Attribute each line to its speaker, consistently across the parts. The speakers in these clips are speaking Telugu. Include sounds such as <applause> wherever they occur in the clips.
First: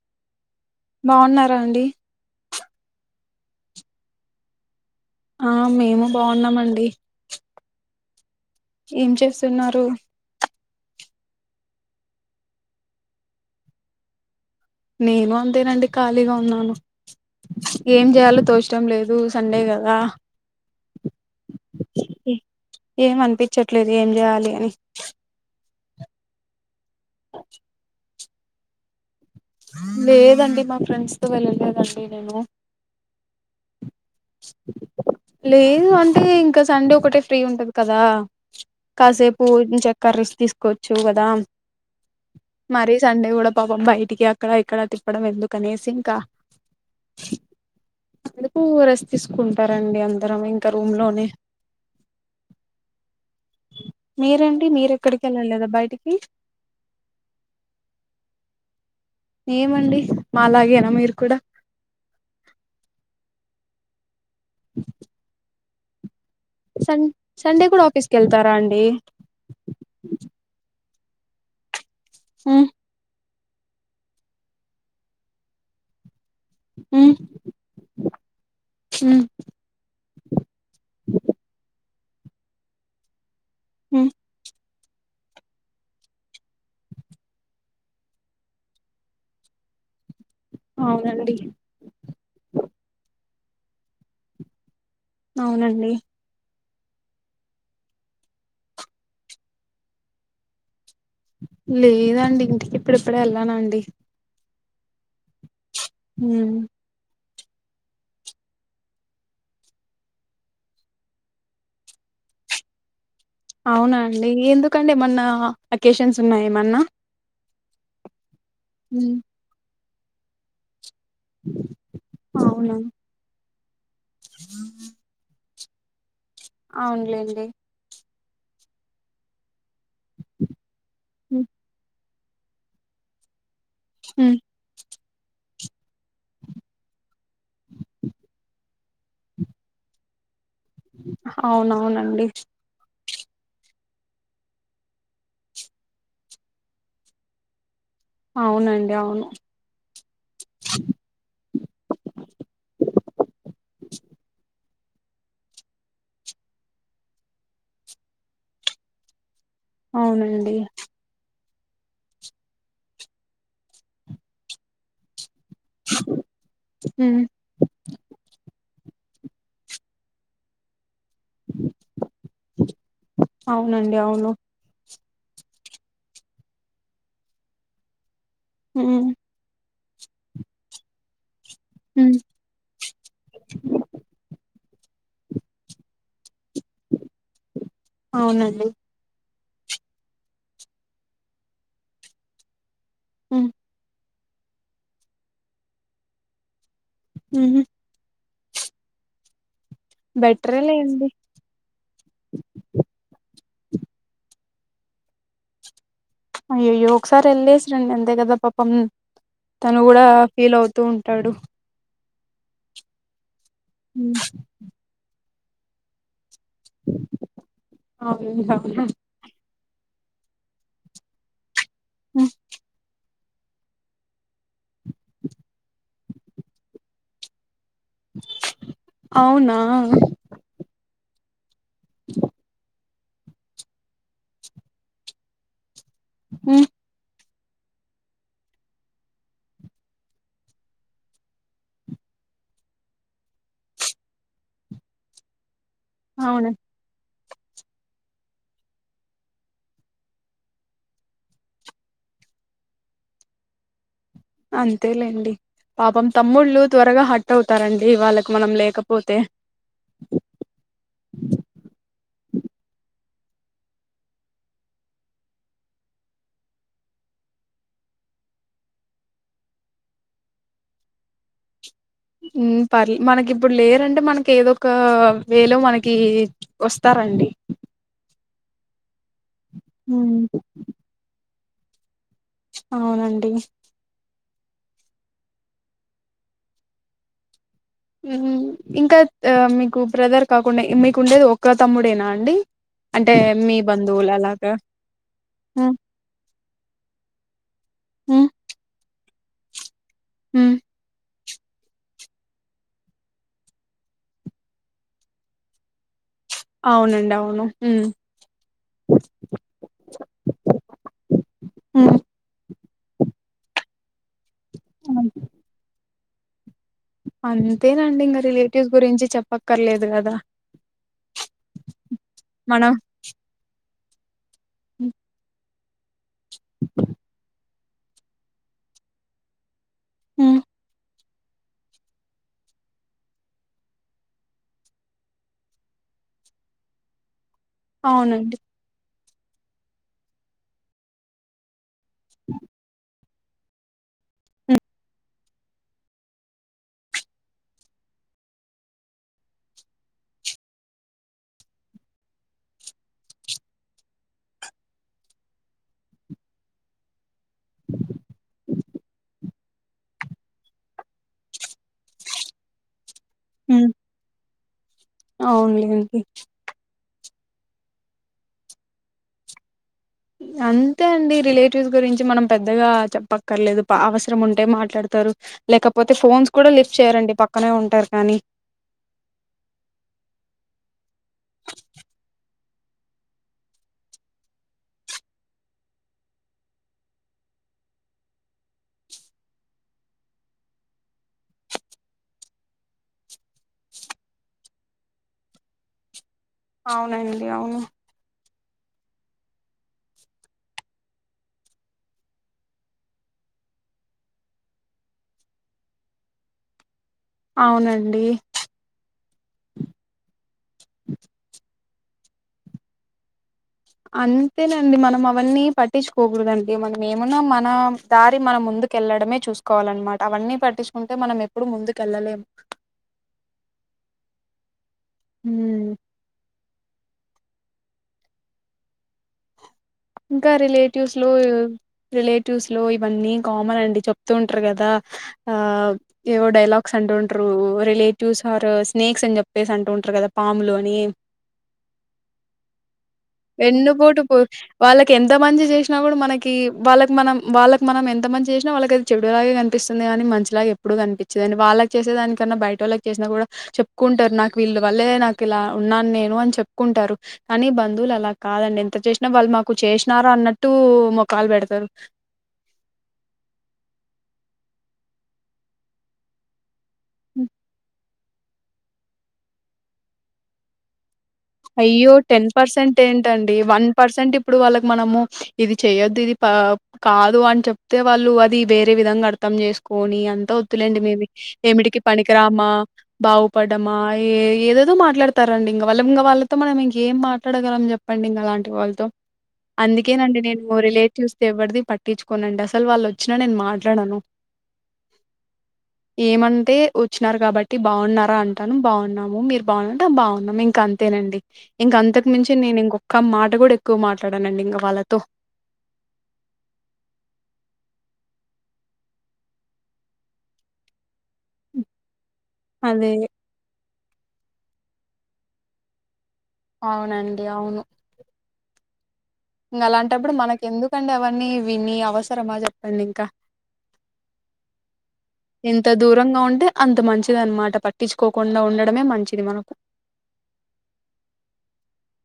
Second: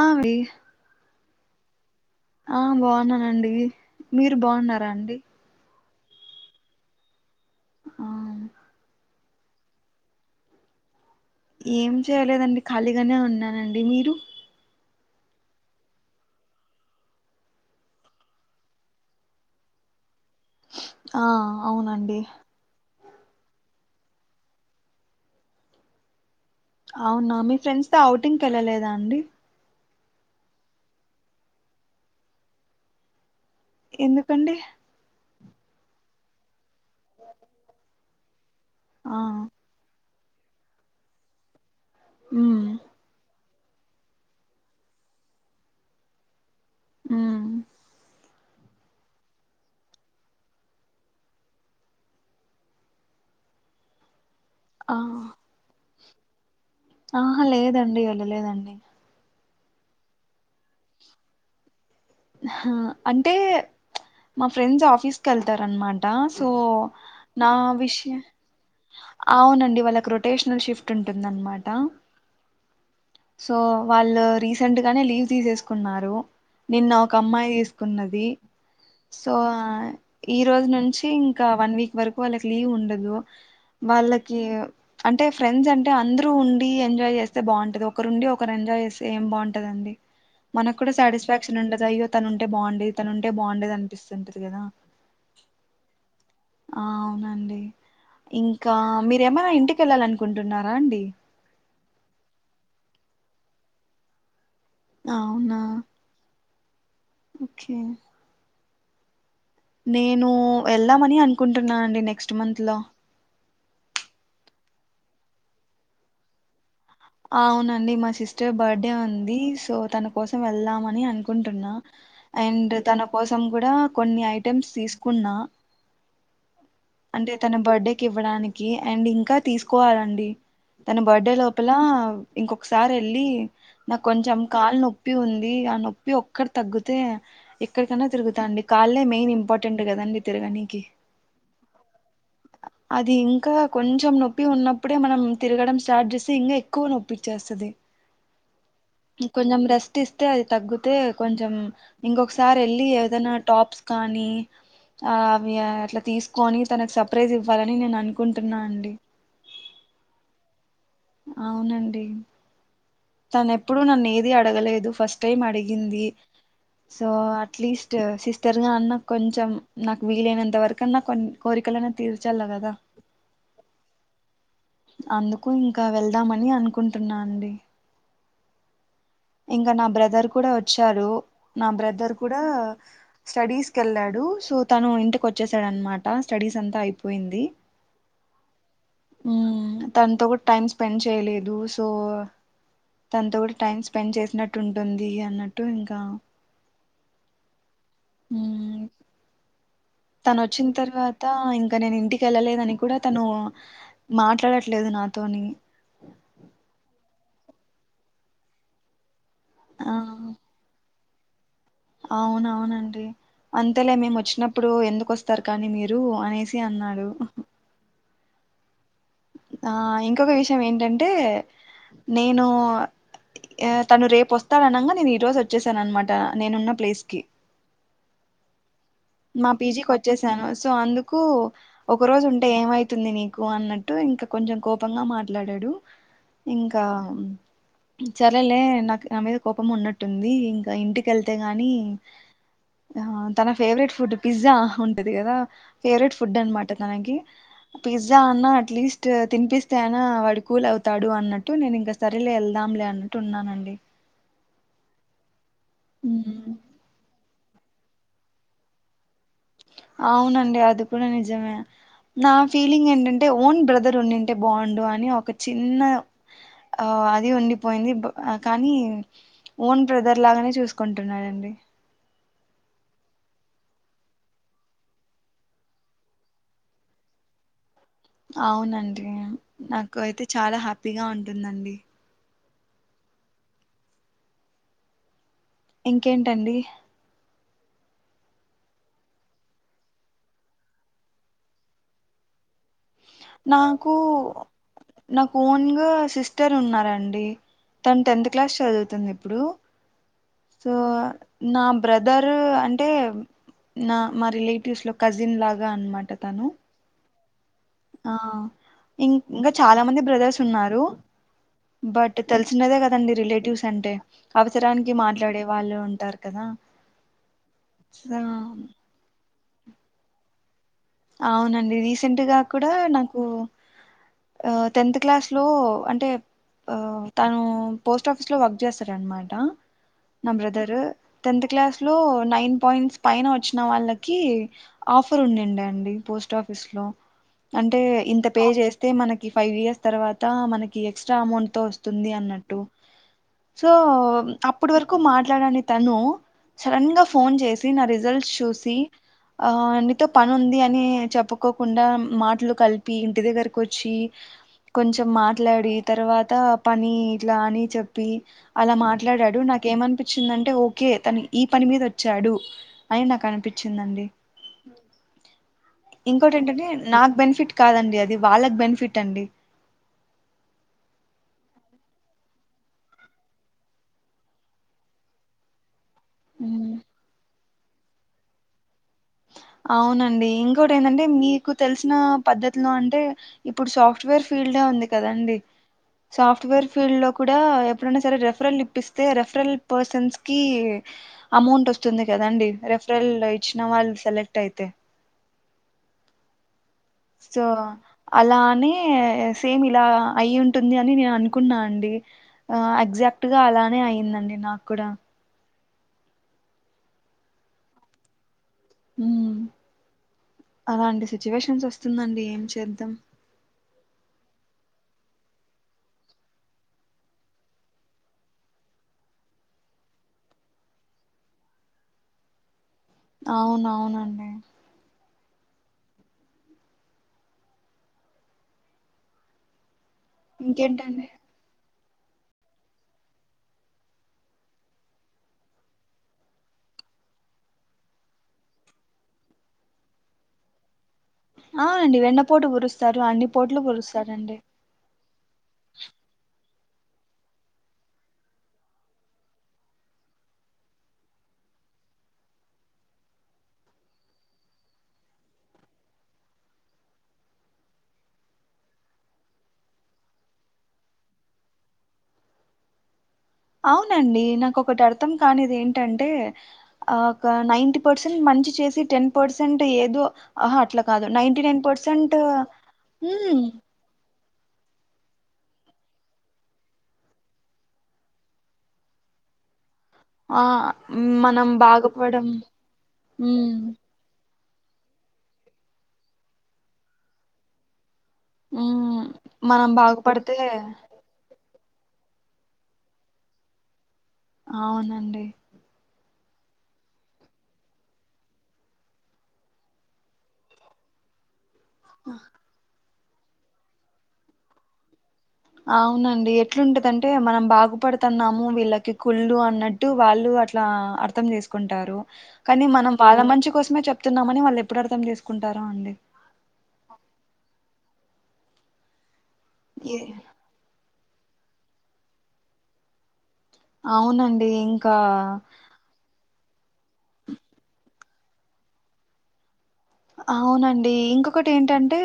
Speaker 1: ఆవి
Speaker 2: బాగున్నారా అండి
Speaker 1: ఆ బాగున్నానండి మీరు బాగున్నారా అండి
Speaker 2: ఆ మేము బాగున్నామండి
Speaker 1: ఆ
Speaker 2: ఏం చేస్తున్నారు
Speaker 1: ఏం చేయలేదండి ఖాళీగానే ఉన్నానండి మీరు
Speaker 2: నేను అంతేనండి ఖాళీగా ఉన్నాను, ఏం చేయాలో తోచడం లేదు సండే కదా
Speaker 1: ఆ అవునండి
Speaker 2: ఏం అనిపించట్లేదు ఏం చేయాలి అని
Speaker 1: అవునా మీ ఫ్రెండ్స్ త అవుట్ టింగ్ ఎళ్ళలేదా అండి
Speaker 2: లేదండి మా ఫ్రెండ్స్ తో వెళ్ళలేదండి నేను
Speaker 1: ఎందుకండి.
Speaker 2: లేదు అంటే ఇంకా. సండే ఒకటే ఫ్రీ ఉంటది కదా.
Speaker 1: ఆ
Speaker 2: కాసేపూ ఇటు నుంచే. కర్రీస్ తీసుకోవచ్చు కదా.
Speaker 1: ఉమ్
Speaker 2: మరి సండే గూడం పాపం బయిటికి అ అక్కడ ఇక్కడ తిప్పడం ఎందుకు అనేసి ఇంకా.
Speaker 1: మ్
Speaker 2: అంతలోపు రెస్ట్ తీసుకుంటరండి అందరం ఇంకా రూమ్ లోనే. మీరేంటి మీరు
Speaker 1: ఆ
Speaker 2: ఎక్కడికి ఎళ్ళలేదా బయటికి. ఇ
Speaker 1: ఆహా లేదండి వెళ్ళ లేదండి.
Speaker 2: ఏమండి మాలాగేనా మీరు కూడా.
Speaker 1: హ అంటే. మా ఫ్రెండ్స్ ఆఫీస్ కి వెళ్తారు. న్న మాట. సో,
Speaker 2: సన్
Speaker 1: నా
Speaker 2: సండే కూడా ఆఫీస్ కి
Speaker 1: విషయం
Speaker 2: వెళ్తారా అండి
Speaker 1: అవునండి వాళ్ళకి రొటేషనల్ షిఫ్ట్. పట్టు ఉంటుందన్నమాట.
Speaker 2: మ్
Speaker 1: సో వాళ్ళు రీసెంట్ గానే లీవ్ తీసేసుకున్నారు. నిన్న
Speaker 2: ఉమ్
Speaker 1: ఒక అమ్మాయి తీసుకున్నది
Speaker 2: ఉమ్
Speaker 1: సో ఆ ఈ రోజు నుంచి ఇంకా వన్ వీక్ వరకు వాళ్ళకి లీవ్ ఉండదు.
Speaker 2: ఉమ్
Speaker 1: వాళ్ళకీ అంటే ఫ్రెండ్స్ అంటే అందరూ ఉండి ఎంజాయ్ చేస్తే బాగుంటది. ఒకరుండి ఒకరు ఎంజాయ్ చేస్తే ఏం బాగుంటదండి మనకు కూడా
Speaker 2: అవునండి
Speaker 1: స్టాటిస్ఫాక్షన్ ఉండదు అయ్యో తనుంటే బాగుండే తనుంటే అంటే బాగుండేది అనిపిస్తుంటది కదా.
Speaker 2: అవునండి
Speaker 1: ఆ అవునండి ఇంకా మీరేమైనా ఇంటికి వెళ్ళాల అనుకుంటున్నారా అండి.
Speaker 2: లేదండి ఇంటికి ఇప్పుడిప్పుడే వెళ్ళనండి
Speaker 1: అవునా
Speaker 2: ఉ
Speaker 1: ఓకే నేను వెళ్దామని అనుకుంటున్నా అండి నెక్స్ట్ మంత్ లో
Speaker 2: అవునా అండి ఎందుకండి ఏమన్నా అకేషన్స్ ఉన్నాయ ఏమన్నా
Speaker 1: అవునండి మా సిస్టర్ బర్డే
Speaker 2: ఉమ్
Speaker 1: ఉంది సో తన కోసం వెళ్దామనీ అని అనుకుంటున్నా
Speaker 2: అవునా
Speaker 1: అండ్ తన కోసం <unintelligible> కొన్ని ఐటెమ్స్ తీసుకున్నా
Speaker 2: అవునులేండి
Speaker 1: కివ్వడానికి అండ్ ఇంకా తీసుకోవాలండి తన బర్త్డే
Speaker 2: ఉమ్
Speaker 1: లోపల ఇంకొకసారి ఎళ్ళి నా
Speaker 2: ఉమ్
Speaker 1: కొంచెం కాల్ నొ నొప్పి ఉంది ఆ నొప్పి ఒక్కటి తగ్గితే ఎక్కడికన్నా తిరుగుతా అండి కాళ్ళే మెయిన్ ఇంపార్టెంట్ కదండి తిరగని
Speaker 2: అవునవును అండి
Speaker 1: అది ఇంకా కొంచెం నొప్పి ఉన్నప్పుడే మనం తిరగడం స్టార్ట్ చేస్తే ఇంకా ఎక్కువ నొప్పిచ్చేస్తది
Speaker 2: అవునండి అవును
Speaker 1: కొంచెం రెస్ట్ ఇస్తే అది తగ్గితే కొంచెం ఇంకొకసారి వెళ్ళి ఏదైనా టాప్స్ కానీ ఆ అవి అట్లా తీసుకు కొని తనకు సర్ప్రైజ్ ఇవ్వాలని నేను అనుకుంటున్నా అండి
Speaker 2: అవునండి
Speaker 1: అవునండి తన ఎప్పుడుూ నన్ను ఏదిీ అడగలేదు ఫస్ట్ టైం అడిగింది సో
Speaker 2: ఉమ్
Speaker 1: అట్లీస్ట్ సిస్టర్ గా అన్న కొంచెం నాకు వీలైనంత వరకు న్నా కొన్ని కోరికలన్న తీర్చల కదా
Speaker 2: అవునండి అవును
Speaker 1: అందుకు ఇంకా వెళ్దామని అనుకుంటున్నా అండి
Speaker 2: హ
Speaker 1: ఇంకా నా బ్రదర్ కూడా వచ్చారు నా బ్రదర్
Speaker 2: ఉమ్
Speaker 1: కూడా స్టడీస్ కెళ్ళాడు సో తను ఇంటికి వచ్చేసాడనమాట స్టడీస్ అంతా అయిపో
Speaker 2: అవునండి
Speaker 1: హ్మ్మ్ తనతో కూడా టైమ్ స్పెండ్ చేయలేదు సో తనతో
Speaker 2: ఉమ్
Speaker 1: కూడా టైమ్ స్పెండ్ చేస్త వినట్టు ఉంటుంది అన్నట్టు ఇంకా
Speaker 2: హ
Speaker 1: హ తను వచ్చిన
Speaker 2: బెటరేలేండి
Speaker 1: తర్వాత ఇంకా నేను ఇంటికి వెళ్ళలేదని కూడా తను మాట్లాడ లేదు నాతోని
Speaker 2: అయ్యయ్యో ఒకసారి వెళ్లేసి రండి అంతే కదా పాపం తను
Speaker 1: ఆ
Speaker 2: కూడా ఫీల్ అవుతూ తాడు
Speaker 1: అవునవునండి అంతలే మేము వచ్చినప్పుడు ఎందుకు వస్త్ స్తారు కానీ మీరు అనేస్ తే అన్నాడు
Speaker 2: అవును పట్టకర
Speaker 1: ఆ ఇంకొక విషయం ఏంటంటే నేను అ తను రేపొస్త త్త అనంగా నేను ఈరోజు వచ్చేసనమాట టా నేనున్న ప్లేస్ కి మా
Speaker 2: అవునా
Speaker 1: పీజీకి వచ్చేసాను సో అందుక్ కు ఒక రోజు ఉంటే ఏమై తుంది నీకు అన్నట్టు ఇంకా కొంచెం కోపంగా మాట్లాడాడు ఇంకా సరేలే నాకు నా మీద కోపం ఉన్నట్టుంది ఇంకా ఇంటికెళ్తే గాని ఆ తన ఫేవరెట్ ఫుట్ ఫుడ్ పిజ్జా ఉంటది కదా ఫేవరెట్ ఫుడ్
Speaker 2: అవును
Speaker 1: అనమాట తనకి పిజ్జా అన్న అట్లీస్ట్ తినిపిస్తే అయినా వాడి కూల్ అవుతాడు అన్నట్టు నేను ఇంకా సరేలే వెళ్దాంలే అన్నట్టు ఉన్నానండి
Speaker 2: అంతే లేండి పాపం
Speaker 1: ఉమ్.
Speaker 2: తమ్ముళ్ళు త్వరగా హట్ వుతారండి వాళ్ళకి మనం లేకపోతే
Speaker 1: అవునండి అది కూడా నిజమే నా ఫీలింగ్ ఏంటంటే ఓన్ బ్రదర్ ఉండింటే బాండు అని ఒక చిన్న అది ఉండిపోయింది బ కానీ ఓన్ బ్రదర్ లాగానే చూసుకుంటున్నాారండి
Speaker 2: మ్మ్ పర్లే మనకి ఇప్పుడు లేరంటే మనకి ఏదో ఒక వేలో మనకి వస్తారండి
Speaker 1: అవునండి నాకు అయితే
Speaker 2: ఉమ్,
Speaker 1: చాలా హ్యాపీగా ఉన్ టుందండి
Speaker 2: అవునండి
Speaker 1: ఇంకేంటండి
Speaker 2: ఇన్ ఇంకా మీకు బ్రదర్ కాకుండా మీకుండేది ఒక్క తమ్ముడేనా అండి అంటే మీ
Speaker 1: నాకు
Speaker 2: బంధువులు అలాగా
Speaker 1: నాకు ఓన్
Speaker 2: ఉమ్,
Speaker 1: సిస్ ఇట్టరు ఉన్నారంండి తను టెన్త్
Speaker 2: ఉమ్,
Speaker 1: క్లాస్ చదువుతుంది ఇప్ ఇప్పుడు
Speaker 2: ఉమ్,
Speaker 1: సో నా బ్రదర్ అంటే నా మా రిలేటివ్స్ లో కజిన్ లాగా అనమాట తను
Speaker 2: అవునండి అవును అవు
Speaker 1: ఆ ఇం ఇంకా చాలా మంది బ్రదర్స్ ఉన్నారు
Speaker 2: ఉమ్,
Speaker 1: బట్ తెలిసినదే కదండి రిలేటివ్స్ సండే అవసరానికి మాట్లాడే వాళ్ళు ఉంటారు కదా
Speaker 2: అంతేనండి ఇంకా
Speaker 1: సో
Speaker 2: రిలేటివ్స్ గురించి చెప్ప పక్కర్లేదు కదా
Speaker 1: అవునండి రీసెంట్ గా కూడా
Speaker 2: మనం
Speaker 1: నాకు ఆ టెన్త్ క్లాస్ లో అంటే అ తను పోస్ట్ ఆఫీస్ లో వర్క్ చేస్తారనమాట నా
Speaker 2: హ్మ్
Speaker 1: బ్రదరు టెన్త్ క్లాస్ లో నైన్ పాయింట్స్ పైన వచ్చిన వాళ్ళకి ఆఫర్ ఉండండి అండి పోస్ట్ ఆఫీస్ లో అంటే ఇంత
Speaker 2: అవునండి
Speaker 1: పే చేస్తే మన ఈ ఫైవ్ ఇయర్స్ తర్వాత మనకి ఎక్స్ట్రా అమౌంట్ తొ వస్తు వస్తుది అన్నట్టు సో అప్పుడు వరకు మాట్లాడాని తను సడన్ గా ఫోన్ చేసి నా రిజల్ట్ చూసి ఆ నీతో పని ఉంది అ అని చెప్పుకోకుండా మాట్లు కలిపి ఇంటి దగ్గరకు వచ్చి కొంచెం మాట్లాడి తర్వాత పని ఇట్లా అని చెప్పి అలా మాట్లాడాడు నాకే ఏమనిపించిందంటే ఓకే తను ఈ పని మీద వచ్చాడు అయి నాకు
Speaker 2: హ్మ్
Speaker 1: అనిపించిందండి
Speaker 2: అవునులేండి
Speaker 1: ఇంకోటి ఏంటండి నాక్ బెనిఫి ఫిట్ కాదండి అది వాళ్ళకి బెనిఫిట్ అండి
Speaker 2: అంతే అండి రిలేటివ్స్ గురించి మనం పెద్దగా చెప్పక్కర్లేదు బా అవసరం ఉంటే మాట్లాడతారు లేక పోతే ఫోన్స్ కూడా లిఫ్ట్ చేయరండి పక్ క్కనే ఉంటారు కానీ
Speaker 1: అవునండి ఇంకోటి ఏంటంటే మీకు తెలిసిన పద్ధత్ లో అంటే ఇప్పుడు సాఫ్ట్వేర్ ఫీల్డ్ యే ఉంది కదండి సాఫ్ట్వేర్ ఫీల్డ్ లో కూడా ఎప్పుడైనా సరే రెఫరల్ ఇప్పిస్తే రెఫరల్ పర్సన్స్ కి అమౌంట్ వస్తుంది కదండి రెఫరల్ ఇచ్చిన వాళ్ళు సెలె ట్ ఐతే
Speaker 2: అవునండి అవును
Speaker 1: అలానే సేమ్ ఇలా అయి ఉంటుంది అని నేను అనుకున్నా అండి ఆ ఎగ్జాక్ట్గా అలానే అయిందండి నాకు కూడా
Speaker 2: అవునండి
Speaker 1: హ్మ్. తుందండి ఏం చేద్దాం
Speaker 2: అంతేనండి మనం అవన్నీ పట్టించుకోకూడదండి మనం ఏమున్నా మన దారి మనం ముందుకేళ్ళడమే చూసుకోవాలన్నమాట అవన్నీ పట్టించుకుంటే మనం ఎప్పుడు ముందుకు వెళ్ళలేమ్
Speaker 1: అవునవునండి
Speaker 2: ఉమ్ ఇంకా రిలేటివ్స్
Speaker 1: ఇంకేంటండి
Speaker 2: లో రిలేటివ్స్ లో ఇవన్నీ కామన్ అండి చెప్తూ ఉంట్రూ కదా ఆ ఏవో డైలాగ్స్ అంటుంట్రూ రిలేటివ్స్ ఆర్ స్నేక్స్ అని చెప్పేసి అంటుంట్రూ కదా పాములు అని
Speaker 1: ఆ అండి వెన్నపోటు పోరుస్తారు అన్ని పోట్లు
Speaker 2: వెన్నుపోటు పో
Speaker 1: పోరుస్తారండి
Speaker 2: వాళ్ళకి ఎంత మంచి జెసినా కూడా మనకి కీ వాళ్ళకి మనం, వాళ్ళకి మనం ఎంత మంచి జెసినా వాళ్ళకది చెడులాగే కనిపిస్తుంది గాని. మంచిలాగా ఎప్పుడు కనిపించిదిండి. వాళ్ళకి చేసే దానికన్నా బయటోళ్ళకి చేసినా కూడా చెప్పుకుంటారు. నాకు వీళ్ళు వాళ్లే నాకు ఇలా ఉన్నాను నేను అని చెప్పుకుంటారు కానీ బంధువులు అలా కాదండి ఎంత చేసినా వాళ్ళు మాక్ కు చేసినారన్నట్టు మోకాలు పెడతరు
Speaker 1: అవునండి నాకు ఒకటి అర్థం కానిది ఏంటంటే ఆక నైన్ట్ పర్సెంట్ మంచి చేసి టెన్ పర్సెంట్ ఎదో అహ అట్లా కాదు నైంటీ నైన్
Speaker 2: అయ్యో
Speaker 1: పర్సెంట్
Speaker 2: టెన్ పర్సెంట్ ఏంటండి
Speaker 1: ఉమ్
Speaker 2: వన్ పర్సెంటిప్ ఇప్పుడు వాళ్ళకి మనము ఇది చేయొద్దు ఇది పా కాదు అని చెప్తే వాళ్ళు అది వేరే విధంగా అర్థం చేస్ పోని అంతా
Speaker 1: ఆ
Speaker 2: వద్దులేండి మేము
Speaker 1: మనం
Speaker 2: ఏమిటికి
Speaker 1: బాగుపడం
Speaker 2: పనికిరామా
Speaker 1: ఉమ్
Speaker 2: బాగుపడమా ఏ ఏదేదో మాట్లాడతారండి ఇంగ వాళ్ళు ఇంగా వాళ్ చెప్తే మనం ఇంకేం మాట్లాడగలం చెప్ చెప్పండి ఇంగ అలాంటి వాళ్ళతో
Speaker 1: ఉమ్ మనం
Speaker 2: అందుకేనండి
Speaker 1: బాగుపడితే
Speaker 2: నేను రిలేటివ్స్ ఎవడితో పట్టించుకోనండి అసలు వాళ్ళోచ్చినా నేను మాట్లాడాను
Speaker 1: అవునండి
Speaker 2: ఏమంటే వచ్చినారు కాబట్టి బాగున్నారా అంటాను. బాగున్నాము మీరు బాగున్నా అంటే బాగున్నాము ఇంకా అంతేనండి ఇంక అంతకు మించి నేను ఇంకో ఒక్క మాట గుడా ఎక్కువ మాట్లాడనండి ఇంకా వాళ్ళతో
Speaker 1: అవునండి ఎట్లుంటదంటే మనం బాగుపడుతున్నాము వీళ్ళకి కుళ్ళు అన్నట్టు వాళ్ళు అట్లా అ అర్థం చేసుకుంటారు కాని
Speaker 2: అదే
Speaker 1: మనం వాళ్ళ మంచి కోసమే చెప్ తున్నామని వాళ్ళు ఎప్పుడూ అర్థం చేసుకుంటారో అండి
Speaker 2: అవునండి ఇంగ
Speaker 1: ఏ
Speaker 2: అలాంటప్పుడు మనకి ఎందుకండి అవ విని విని అవసరమా చెప్పండి ఇంకా
Speaker 1: అవునండి ఇంకా
Speaker 2: ఎంత దూరంగా ఉంటే అంత మంచిది అన్మాట పట్టించుకోకుండా ఉండడమే మంచిది మనకు
Speaker 1: అవునండి ఇంకొకటి ఏంటంటే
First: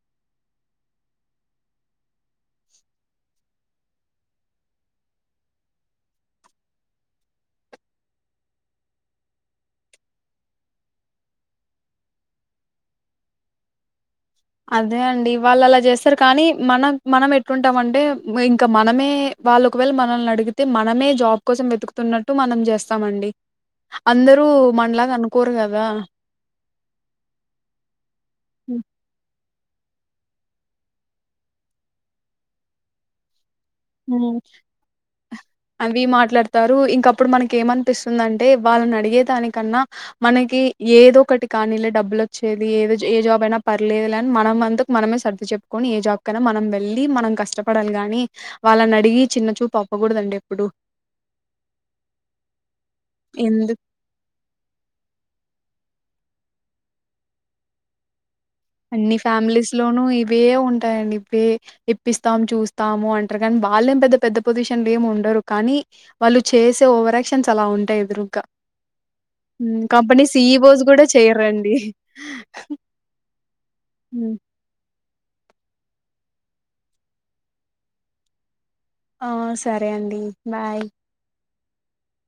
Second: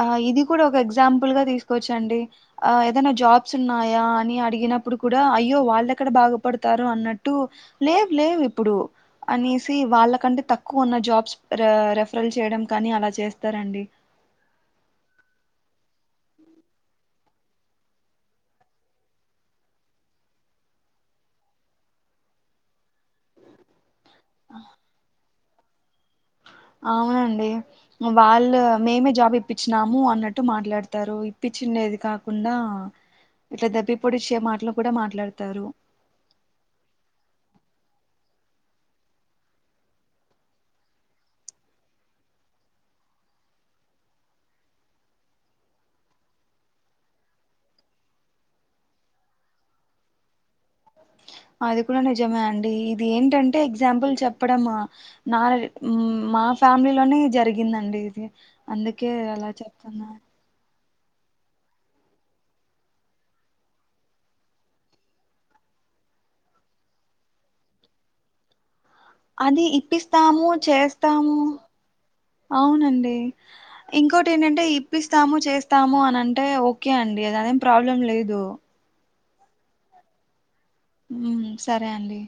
Speaker 1: ఆ ఇది కూడా ఒక ఎగ్జామ్ పుల్ గా తీసుకోవచ్చండి ఆ ఏదైనా జాబ్స్ ఉన్నాయా అని అడిగినప్పుడు కూడా అయ్యో వాళ్ళెక్కడ బాగుపడతారో అన్నట్టు లేవ్ లేవ్ ఇప్పుడు అనేసి వాళ్ళకంటే తక్కువ ఉన్న జాబ్స్ రే రెఫరల్ చేయడం కానీ అలా చేస్తారండి
Speaker 2: అదే అండి వాళ్ళ అలా చేస్తారు కానీ, మన మనం ఎట్టుంటామంటే, ఇంకా మనమే వాళ్ళు ఒకవేళ మనల్ని అడిగితే, మనమే జాబ్ కోసం వెతుకుతున్నట్టు మనం చేస్తామండి. అందరూ మనలాగా అనుకు కూరగాయల హా
Speaker 1: అవునండి వాళ్ళు
Speaker 2: హ్మ్.
Speaker 1: మేమే జాబ్ ఇప్పి ఇప్పించినాము అన్నట్టు మాట్లాడతారు. ఇప్పించినేది కాకుండా ఇట్లా దెబ్బి పొడిచే
Speaker 2: మ్
Speaker 1: మాటలు కూడా మాట్లాడతారు
Speaker 2: అవి మాట్లాడతారు. ఇంక అప్పుడు మనకి ఏమనిపిస్తుందంటే అంటే వాళ్ళని అడిగేదానికన్నా, మనకి ఏదో ఒకటి కానీలే డబ్బులు వచ్చేది. ఏదో ఏ జాబ్ అయినా పర్లేదులే, అని మనం అంతకు మనమే సర్ది చెప్పుకొని ఏ జాబ్ కైనా మనం వెళ్ళి, మనం కష్టపడాలి గాని. వాళ్ళని అడిగి చిన్నచూపు అవ్వకూడదండి. ఎప్పుడు
Speaker 1: అది కూడా నిజమే అండీ ఇది ఏంటంటే
Speaker 2: ఎందుకు
Speaker 1: ఎగ్జామ్ పుల్ చెప్పడం ఆ అ మ్ మా ఫ్యామిలీ లోనే జరిగిందండి ఇది అందుకే
Speaker 2: అన్ని
Speaker 1: అలా
Speaker 2: ఫ్యామిలీస్ లోనూ
Speaker 1: చెప్తున్నా
Speaker 2: ఇవే ఉన్ ఉంటాయండి పే ఇప్పిస్తాం చూస్తాం అంటారు కానీ, వాళ్ళేం పెద్ద పెద్ద పోజిషన్ ఏమి ఉండరు కానీ, వాళ్ళు చేసే ఓవరాయాక్షన్స్ అలా ఉంటాయి. ఎదురుగా
Speaker 1: అది
Speaker 2: మ్ కంపెనీ
Speaker 1: ఇప్పిస్తాము
Speaker 2: సిఈవోస్ కూడా
Speaker 1: చేస్తాము
Speaker 2: చేయరండి
Speaker 1: అవునండి ఇంకోటి ఏంటంటే ఇప్ ఇప్పిస్తాము చేస్తాము అని అంటే ఓకే అండి. అదేం ప్రాబ్లం లేదు.
Speaker 2: ఆ సరే అండి బాయ్
Speaker 1: ఉమ్, సరే అండి